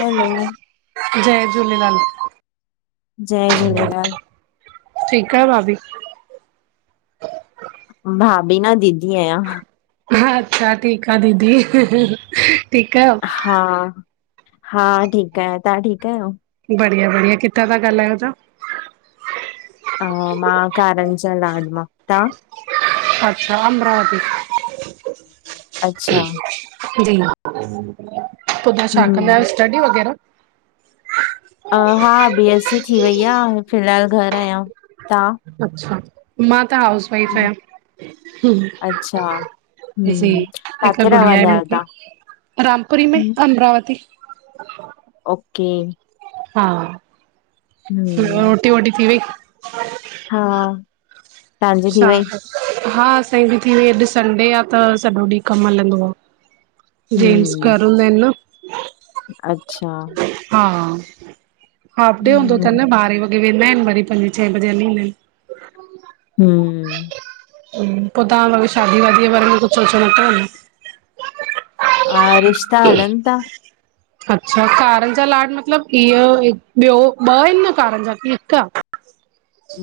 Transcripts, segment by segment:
Hello जय झूलेलाल। जय झूलेलाल। ठीक आह्यो भाभी? भाभी न दीदी आहियां। हा अच्छा ठीक आह दीदी ठीक आयो? हा, हा ठीक आहियां। तव्हां ठीक आहियो? बढ़िया बढ़िया किथां ता गालायो तहां? हा मां कारन जा लाड मां। तव्हां? अच्छा अमरावती। अच्छा। जी पो तव्हां छा कंदा हम्म, आहियो स्टडी वग़ैरह। हा बीएस सी थी वई आहे। फिलहाल घर आहियां। तव्हां? अच्छा मां त हाउस वाइफ हम्म आहियां। अच्छा, जी हम्म, हिकु काथे गुड़िया रहंदा आहे आहियो मूंखे। तव्हां? रामपुरी में हम्म, अमरावती अचछा [inaudible] ओके [inaudible] हा हम्म, रोटी वोटी थी वई? हा तव्हांजी थी वई? छाह हा असांजी बि थी वई। अॼु संडे आहे त सॼो ॾींहुं कम हलंदो आहे। जेंन्टस हम्म, घर हूंदा आहिनि न। अच्छा। हा, हाफडे हूंदो हम्म, त न बारे वगें। हे वेंदा आहिन वरी पंजे छहे बजे हलींदा आहिन। हूं हूं पोइ तव्हां भई शादी वादीअ जे बारे में कुछ सोचयो नथव अना। हा रिश्ता हलन ता। अच्छा कार जा लाड मतलब इअ ॿियो ॿ आहिनि न कार जा की हिक आहे।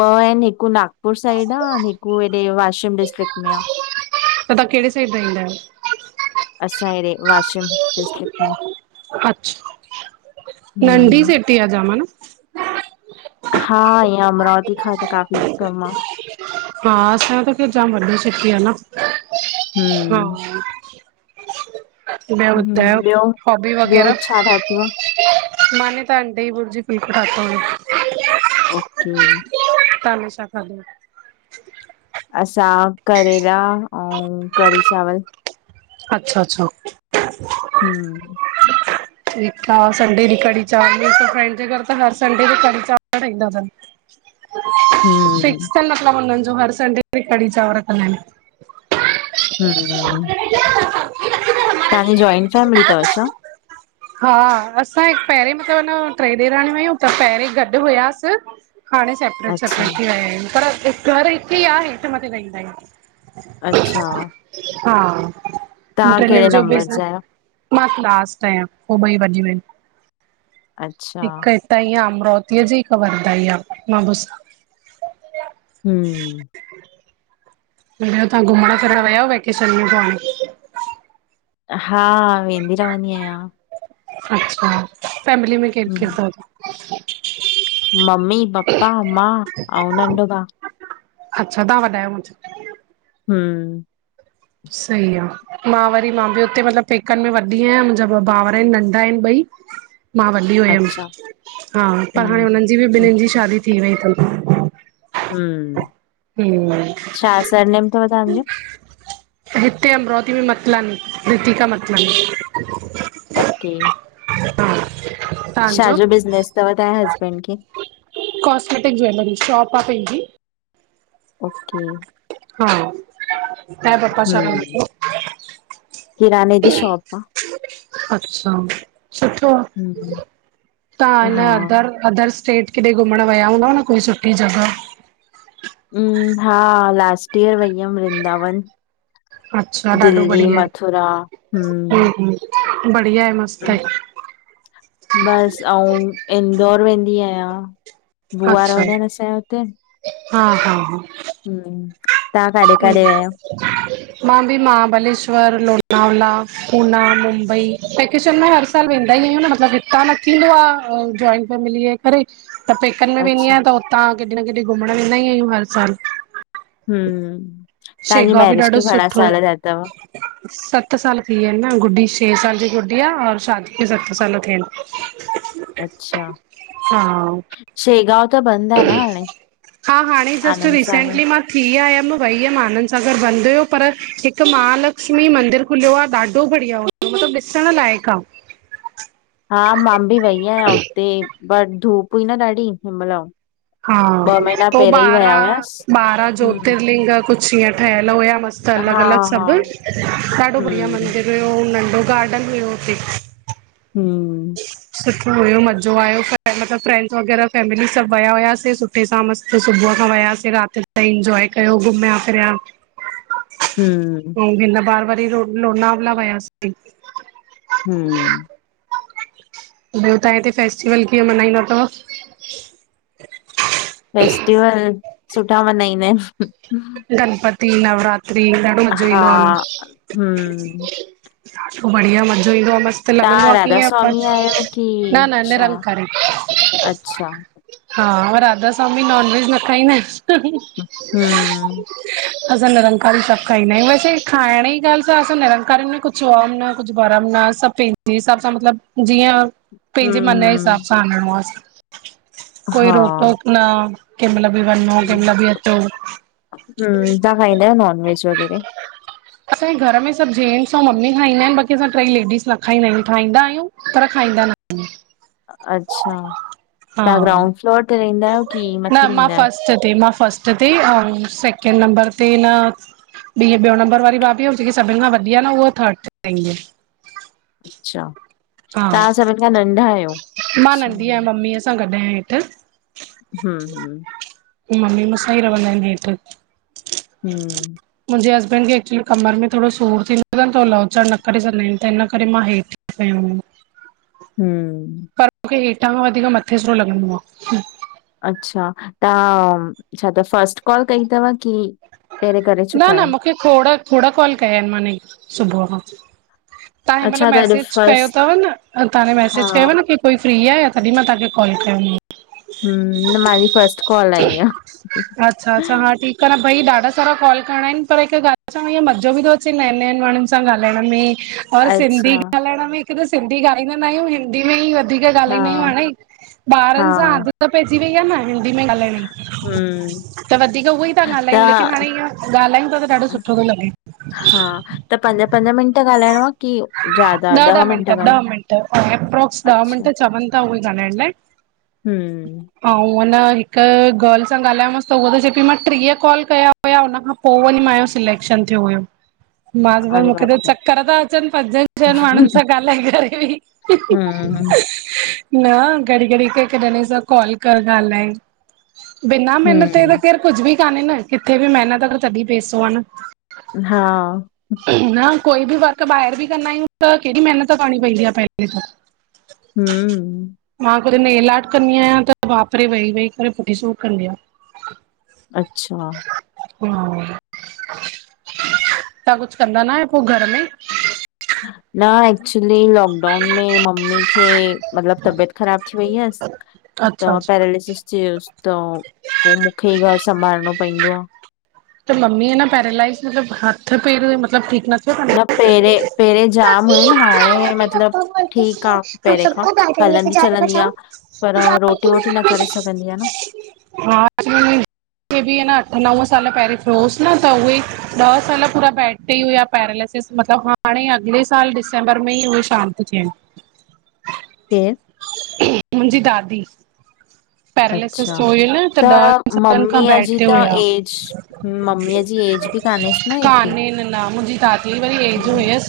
ॿ आहिनि हिक नागपुर साइड आहे अ हिक हेॾे वाशिम डिस्ट्रिक्ट में आहे। त तव्हां कहिड़े साइड रहिंदा आहियो? असां [inaudible] हिड़े वश अच्छा नंडी हम्म सीटी आहे जाम न? ह [inaudible] हा इय अमरावती खां त काफ़ी कम आ हा असां जी त खैर जाम वॾी सिटी आहे न। हूं ॿयो ॿुधायो हॉबी ॿियो वग़ैरह। छा ठातो आ? मानीे त अंडे जी भुरजी बिल्कुल नथो वणे। ओके तालू छाा खाध [inaudible] असां करेला अऊं कढ़ी चांवर। अच्छा -अच्छा। हम्म [unintelligible] संडे जी कढ़ी चांवर मुंहिंजे फ्रेंड जे घर त हर संडे जी कढ़ी चांवर ठहींदा थन हम्म फिक्स तन मतलब उन्हनि हर संडे ते कढी चांवर कंदा आहिन हम्म तव्हांजी जॉइंट फैमिली तव छा? हा, असां ही पहिर मतब टे ॾेराणियूं हुयूं त पहिरीं गॾु हुयासि हाणे सेपरेट अच्छा सेपरेट थी वहिया आहियूं। पर घर हिकु ई आहे। हेठ मथे रहिंदायूं। अच्छा हा [inaudible] तव्हां ट कहिड़े जो बि नंबर जा आहियो? मां लास्ट आहियां उ ॿई वॾियू आहिनि अच्छा हिक हितां ई आ। प्रोतीअ जी ई हिकु [unintelligible] ई आहे मां [unintelligible] हम्म [unintelligible] तव्हां घुमण फिरण वयव वैकेशन में ताण हा, वेंदी रहंदी आहियां अच्छा, फैमिली में केर केर हम्म तव मम्मी, पपा, मां ऐं नंढो भा। अच्छा, तव्हां वॾा आयो [unintelligible] हम्म सही आ, मां वरी मां बि हुते मतलबु पेकनि में वॾी आहियां मुंहिंजा ॿ भाउर आहिनि नंढा आहिनि ॿई [inaudible] मां वॾी हुयमि अच्छा हा पर हाणे हम्म, हुननि जी बि हम्म, ॿिन्हनि जी शादी थी वई अथनि हम्म, हम्म छा सरनेम तव तांजो? हिते अमरावती में मतलानि रितिका मतलानि ओके [inaudible] छाजो बिज़नेस अथव तव्हांजे हसबैंड खे कॉसमेटिक ज्वेलरी, शॉप आ पंहिंजी ओके हा तांया पपा छा कदां हम्म, थव? किराने जी शॉप आहे? [unintelligible] अच्छा, सुठो आ हम्म, तव्हां हिन हा, अदर अदरस सेट किथे घुमण विया हूंदव न कोई सुठी जॻह हम्म, हा लास्ट ईयर वई हुअयमि वृन्ंदावन अच्छा ॾाढो दिल्ली, बढ़िया आहे मथुरा हम्म [unintelligible] मस्तु आहे बस, अउं इंदौर वेंदी आहियां बुआ अच्छा रहंदा आहिन असां हुते हा हा हम्म, तव्हां काॾे हा काॾे विया आहियो? मां बि महाबलेश्वर, लोना उल्हास, पूना, मुंबई वेकेशन में हर सालु वेंदा ई आहियूं न मतलब हितां न थींदो आ जॉइंट फैमिली आहे करे त पेकनि में वेंदी आहियां अच्छा त हुतां केॾे न केॾे घुमणु वेंदा ई आहियूं हर साल हम्म तव्हांजी शेगवा बि मैरिज खे ॾाढो घणा सुठो साल थिया अथव? सत साल थी विया आहिनि न गुड्डी छह साल जी गुडिया और शादी में सत साल थिया आहिन अच्छा, हा शेगांव त बंदि आहे न हाणे, हा हाणे जस्ट आनंद सागर? रिसेंटली मां थी आयम मां वई हुयम आनंद सां घर बंदि हुओ पर हिकु महालक्ष्मी मंदिर खुलियो आहे ॾाढो बढ़िया हो मतलब ॾिसण लायक आ हा, मां बि वई आयां उते बट धूप हुई न ॾाढी हुन महल हा, पो ॿारहां हुआसि, ॿारहां हम्म, ज्योतिर्लिंग कुछ हीअं ठहियल हुया मस्त हा, अलग अलग हा। सभु, ॾाढो बढ़िया हम्म, मंदर हुयो नंढो गार्डन हुयो हुते हमम सुठो हुयो मज़ो आयो मतलबु फ्रैंड्स वग़ैरह फैमिली सभु विया हुयाआसीं सुठे सां मस्त सुबुह खां वयासीं राति ताई इंजॉय कयो घुमिया फिरया हम्म, ह हिन न बार वरी रो लोनावाल वयासी हम्म, ॿियो तव्हां हिते फेस्टिवल कीअं मनाइंदा तव? फेस्टिवल सुठा मनाईंदा आहिन गणपति नवरात्रि ॾाड़ो मज़ो हा, ईंदोआ उनन हम्म, में बढ़िया मज़ो ईंदो आ मस्त तव्हां लंॻंदो राधा कीअं स्वामी आहियो की न न छा? निरंकारी अच्छा, हा राधा सवामी नॉन वेज न खाईं दा आहेन? हुं असां निरंकारी सभु खाईंदा आहियूं, वैसे खाइण जी ॻाल्हि सां असां निरंकारी में कुछ वहम न कुछ बर्म न न सभ पहिन्जे हिसाब सां मतलब जीअं पंहिंजे हम्म, मन जे हम्म। हिसाब सां हलणो असाखें, कोई हा रोक टोक न केमल बी वन्यो केमल बी अचो। हुं तां खाईंदा आहियो नॉन वेज वग़ैरह असांजे घर में सभ जेंट्स ऐं मम्मी खाईंदा आहेन बाकि असां टॄई लेडीस न खाईंदा आहियूं ठाइंदा आहियूं पर खा खाईंदा न आहियूं अच्छा तव्हां हा ग्राउंड फ्लोर ते रहंदा आहियो कि न मथे मां रहंदा आहियो? फस्ट ते मां फस्ट ते ऐं सेकेंड नंबर ते न इअं ॿियो नंबर वारी भाभी आहे जेकी सभिनि खां वधी न उहा थर्ड ते रहंदी आ अच्छा तव्हां सभिनि खां नंढा आहियो, आहे अच्छा ह हूं हूं मम्मी मुसां ही रवदां आहिन हेठ। हूं मुंहिंजे हस्बैंड खे एक्चुली कमर में थोरो सूर थींदो अथ त लौचढ न करे सघंदा आहि आहिनि त हिन करे मां हेठि खयों हो [inaudible] हूं पर मूंखे हेठां खां वधीक मथे सुठो लॻंदो आ अच्छा तव्हां छा त फस्ट कॉल कई तव की पहिरे करे न चुका न आहियो? मूंखे खोड़ खोड़ कॉल कया आहिनि माने सुबुह खां। तव्हां हिन महिल अच्छा त अॼु मैसेज कयो फस्ट अथव न तव्हां हा, मैसेज कयो न की कोई फ्री आहे तॾहिं मां तव्हांखे कॉल कयो हूं मुंहिंजी फस्ट कॉल आई आ अच्छा अच्छा हा ठीकु आहे न भई ॾाढा सारा कॉल करिणा आहिनि पर हिकु ॻाल्हि च्वें पर ईअं मज़ो बि थो अचे नए नएंनि माण्हुनि सां ॻाल्हाइण में और अच्छा, सिंधी ॻाल्हाइण में हिकु त सिंधी ॻालहाईंदा न आहियूं हिंदी में ई वधीक हा ॻाल्हाईंदा आहियूं हाणे हा, ॿारनि सां आदत पइजी वई आ न हिंदी में ॻाल्हाइण ई हम्म, त वधीक उहो ई था ॻाल्हायूं लेकिन हाणे त इअं ॻाल्हायूं था त ॾाढो सुठो थो लॻे हा त पंज पंज मिंट ॻाल्हाइणो आहे की ज्यादा ॾह ॾह मिंट मि्टट ॻाल्हि ॾह मिनट एप्रोक्स ॾह मिनट चवन था उहे ॻालहाइण लाइ हुं पोइ न हिक गर्ल सां ॻाल्हायोांसि त उहा त चएई पई मां टीह कॉल कया हुया हुन खां पोइ पोइ वरी मुंहिंजो सिलेक्शन थियो हुयो मां चयो मास अरे मूंखे बाप त रे चक्कर था अचनि पंज छहनि माण्हुनि सां ॻाल्हाए करे ही हू न घड़ी घड़ी करे हिक हिक ॼणे सां कॉल कर ॻाल्हाए बिना मेहनत त हम्म केर कुझ बि कान्हे न किथे बि महिनत अगर तॾहिं पेसो आ न हा न कोई बि वर्क ॿाहिरि बि कंदा आहियूं त कहिड़ेॾी महिनत करणी पवंदी आहे पहिरियों त हूं मां नेल आर्ट कंदी आहियां त बापरे वेही वेही करे पुठी सूर कदीं आ। अच्छा हा तव्हां कुछ कंदा न आयो पो घर में? न एक्चली लॉकडाउन में मम्मी खे मतलब तबीयत ख़राब थी वई हुयस अच्छा त अच्छा पैरालिसिस थी वुसि त पोइ मूंखे घर संभालणो पइंदो आह। त ममी हे न पैरालाइज़ मतलब हथ पैर मतलब ठीक न तस। न पहिरें पहिरें जाम हुयन हाणे मतलब ठीक अथन? आहे हम पहिरें खां। सबको गार्डन लेके हलंदी जा रहे चलंदी बताओ। आहे पर रोटी वोटी न करे सघंदी आहे न। [unintelligible] ह्च अठ न थियोस न त उहे ॾह साल पूरा बैड तेही हुया। पैरालिसिस मतलब हाणे अॻले साल दिसंबर में ई उहे शांत थी आहिन। केरु मुंहिंजी दादी। पैरालिसिस अच्छा, थ्यो हुयन त ॾहनि सालिन खां मम्मीअ बेड जी ते त हुया। एज मम्मीअ जी एज बि कान्हेसि न एतिरी? कान्हन न। मुंहिंजी दादी जी वरी एज हम्म, हुयस।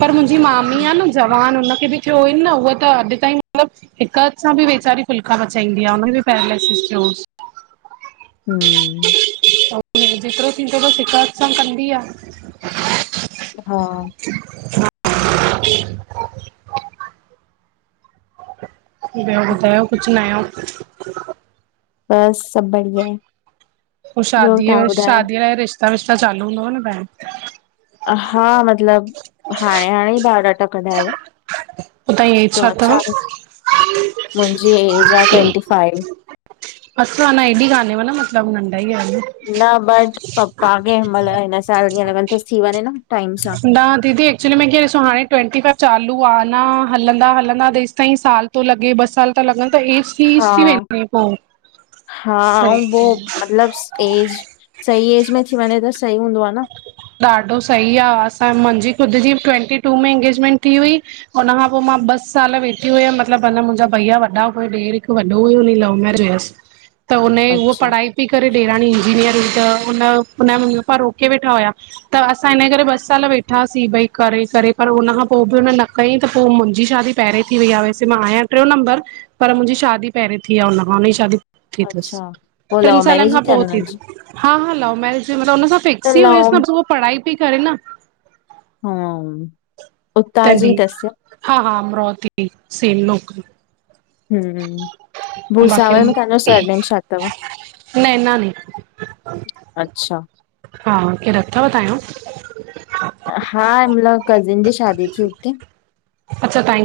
पर मुंहिंजी मामी आहे न हम्म जवान हुनखे बि थियो हुईन न उह त अॼु ताईं मतलब हिक हथ सां बि वेचारी फुल्का पचाईंदी आहे। हुन खे बि पैरालिसिस थियो। ह [inaudible] हूं जेतरो थींदो तस हिक हथ सां कंदी आहे। हा [inaudible] ॿियो ॿुधायो कुछ नयो। बस सब बढ़िया। पो ॿियो शादीअ तव्हां ॿुधायो? शादीअ लाइ रिश्ता विश्ता चालू हूंदव न ॿाहेर। हा मतलब हाणे हाणे ई ॿायोॾाटा कडायो आ। तवांजी एज छा तव? मुंहिंजी ऐज आहे ट्वंटी फाइव। बस अना हेॾी काने व न मतलब। न बट पप्पा खे हिंन मल हिन साल हिय लगल तस हिन साल थी वञे न। टाइम सां। न दीदी एक्चुली में कियं ॾिसो हाणे ट्वटी फाइव चालू आहे न हलंदा -हलंदा तेस ताईं साल तो लॻे ॿ साल त लॻन। त एसी हा, ईएसी वेंे पोइ [unintelligible] हा ऐं पो सही मतलब एज सही एज में थी वञे त सुठो। सही हूंदो आह न। ॾाढो सही आह। असां मुंहिंजी ख़ुदि जी ट्वेंटी टू में इंगेजमेंट थी हुई। हुन खां पो मां मां बस साल वेठी हुयम। मतलब मुंहिंजा भईया वॾा हुया। हिक ॾेर वॾो हुयो हुन जी लव मैरज हुयस। त हुनजी हुअ अच्छा। पढ़ाई पई करे। ॾेराणी इंजीनियर हुई। त हुनन हुनन जा मम्मी पप्पा रोके वेठा हुया। त असां हिन करे ॿ साल वेठासीं। भई करे -करे पर हुनखा पोइ बि हुन न कईं त पोइ मुंहिंजो मुंहिंजी शादी पहिरियोें थी वई आहे। वैसे मां आहियां टियो नंबर पर मुंहिंजी शादी पहिरें थी आ हुनन खां। हुनजी शादी अच्छा पोइ ट्रिन लव सालनि मैरिज ई खां थियनि पोइ थी। हुननि जी हा हा लव मैरिज मतलब हुन सां त फिक्स ई हुयस। लव हो पढ़ाई ती करे न। हम्म उतां जी तॾहिं अथसि हा हा अमरावती [unintelligible] सेनोक हम्म बाक़ी भुसावल में तव्हांजो [unintelligible] सरनेम छा अथव न नैनानी। अच्छा हा केर अथव तव्हां जो। हा मतलब कजिंन जी शादी थी हुते।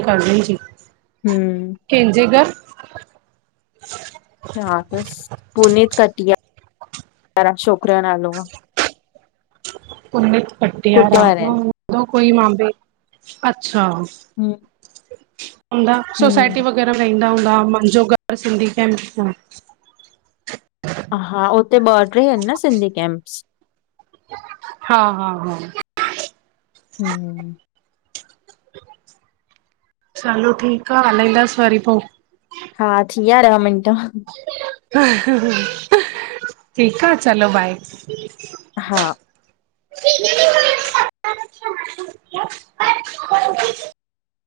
कजिंन जी, हम्म कहिंजेे घर? छा तस पूनत कटिया। छोकरे जो नालो आह। पुनित पटिया कुटे राम वारा आहिनि [unintelligible] उो कोई मे अच्छा हम्म हूंदा सोसाइटी हम्म वग़ैरह में ईंदा हूंदा हा मुंहिंजो घर सिंधी कैंप में आ। हा हुते ॿ टे आहिन न सिंधी कैंप्स। हा हा हा हम चलो ठीकु आहे हलाईंदासि वरी पोइ हा थी विया ॾह मिंट ठीकु आहे चलो बाए हा [inaudible]